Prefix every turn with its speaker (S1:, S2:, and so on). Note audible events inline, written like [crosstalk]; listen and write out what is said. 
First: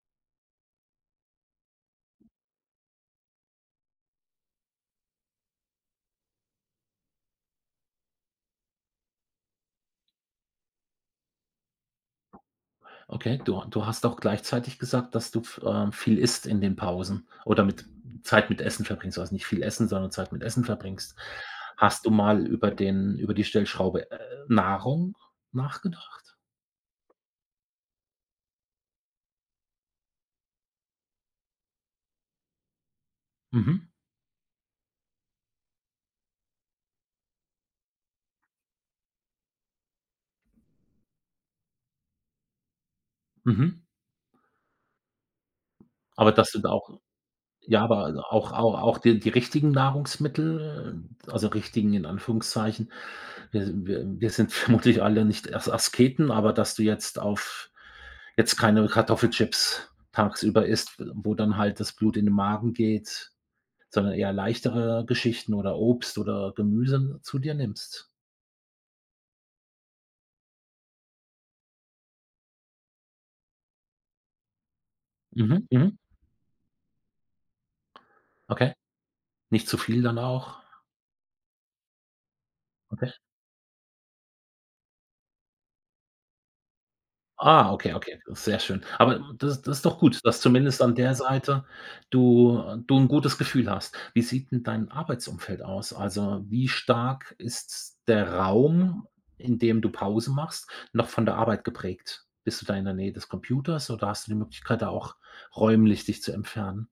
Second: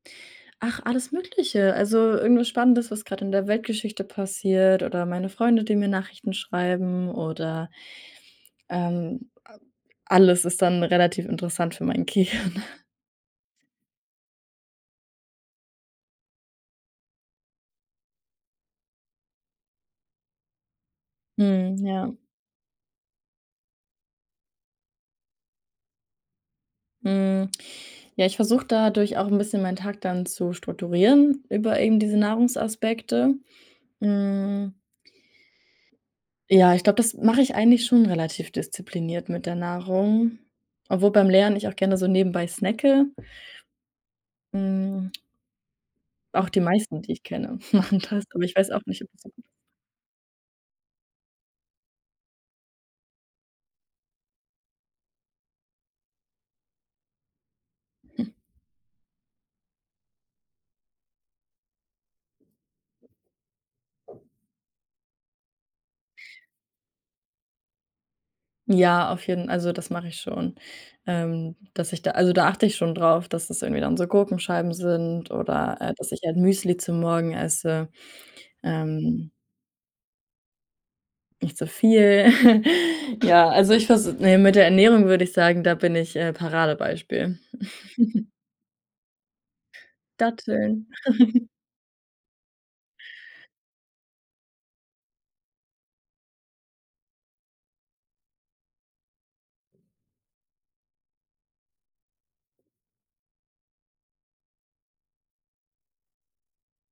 S1: Ach, alles Mögliche. Also, irgendwas Spannendes, was grad in der Weltgeschichte passiert oder meine Freunde, die mir Nachrichten schreiben oder ähm, a alles ist dann relativ interessant für mein Gehirn.
S2: Okay, du du hast auch gleichzeitig gesagt, dass du f ähm, viel isst in den Pausen oder mit Zeit mit Essen verbringst. Also, nicht viel Essen, sondern Zeit mit Essen verbringst.
S1: Mhm,
S2: Hast du
S1: ja.
S2: mal über den über die Stellschraube, äh, Nahrung nachgedacht?
S1: Hm. Ja, ich versuche dadurch auch 'n bisschen meinen Tag dann zu strukturieren über eben diese Nahrungsaspekte.
S2: Mhm.
S1: Hm Ja, ich glaube, das mache ich eigentlich schon relativ diszipliniert mit der Nahrung, obwohl beim Lernen ich auch gerne so nebenbei snacke.
S2: Mhm.
S1: Hm.
S2: Aber
S1: Auch
S2: das
S1: die
S2: sind auch
S1: meisten, die ich kenne,
S2: ja,
S1: machen
S2: aber a
S1: das, aber
S2: auch
S1: ich weiß
S2: au
S1: auch
S2: auch
S1: nicht.
S2: die die
S1: [unintelligible]
S2: richtigen Nahrungsmittel, also, richtigen in Anführungszeichen. Wir s wir wir sind vermutlich alle nicht Ers Asketen, aber dass du jetzt auf
S1: M
S2: jetzt keine Kartoffelchips tagsüber isst, wo dann halt das Blut in den Magen geht, sondern eher leichtere Geschichten oder Obst oder Gemüse zu dir nimmst?
S1: Ja, auf jeden also, das mache ich schon, ähm, dass ich da also, da achte ich schon drauf, dass es irgendwie dann so Gurkenscheiben sind
S2: Mhm,
S1: oder, äh,
S2: mhm.
S1: dass ich halt Müsli zu morgen esse.
S2: Okay,
S1: Ähm
S2: nicht zu viel dann auch.
S1: Nicht zu viel.
S2: Okay.
S1: [chuckles] Ja, also, ich vers ne, mit der Ernährung würde ich sagen, da bin ich, äh, Paradebeispiel.
S2: Ah, okay, okay,
S1: [chuckles]
S2: sehr schön. Aber m das ist das ist doch gut, dass zumindest
S1: Datteln.
S2: an der
S1: [giggles]
S2: Seite du du 'n gutes Gefühl hast. Wie sieht 'n dein Arbeitsumfeld aus? Also, wie stark ist s der Raum, in dem du Pause machst, noch von der Arbeit geprägt? Bist du da in der Nähe des Computers oder hast du die Möglichkeit, da auch räumlich dich zu entfernen?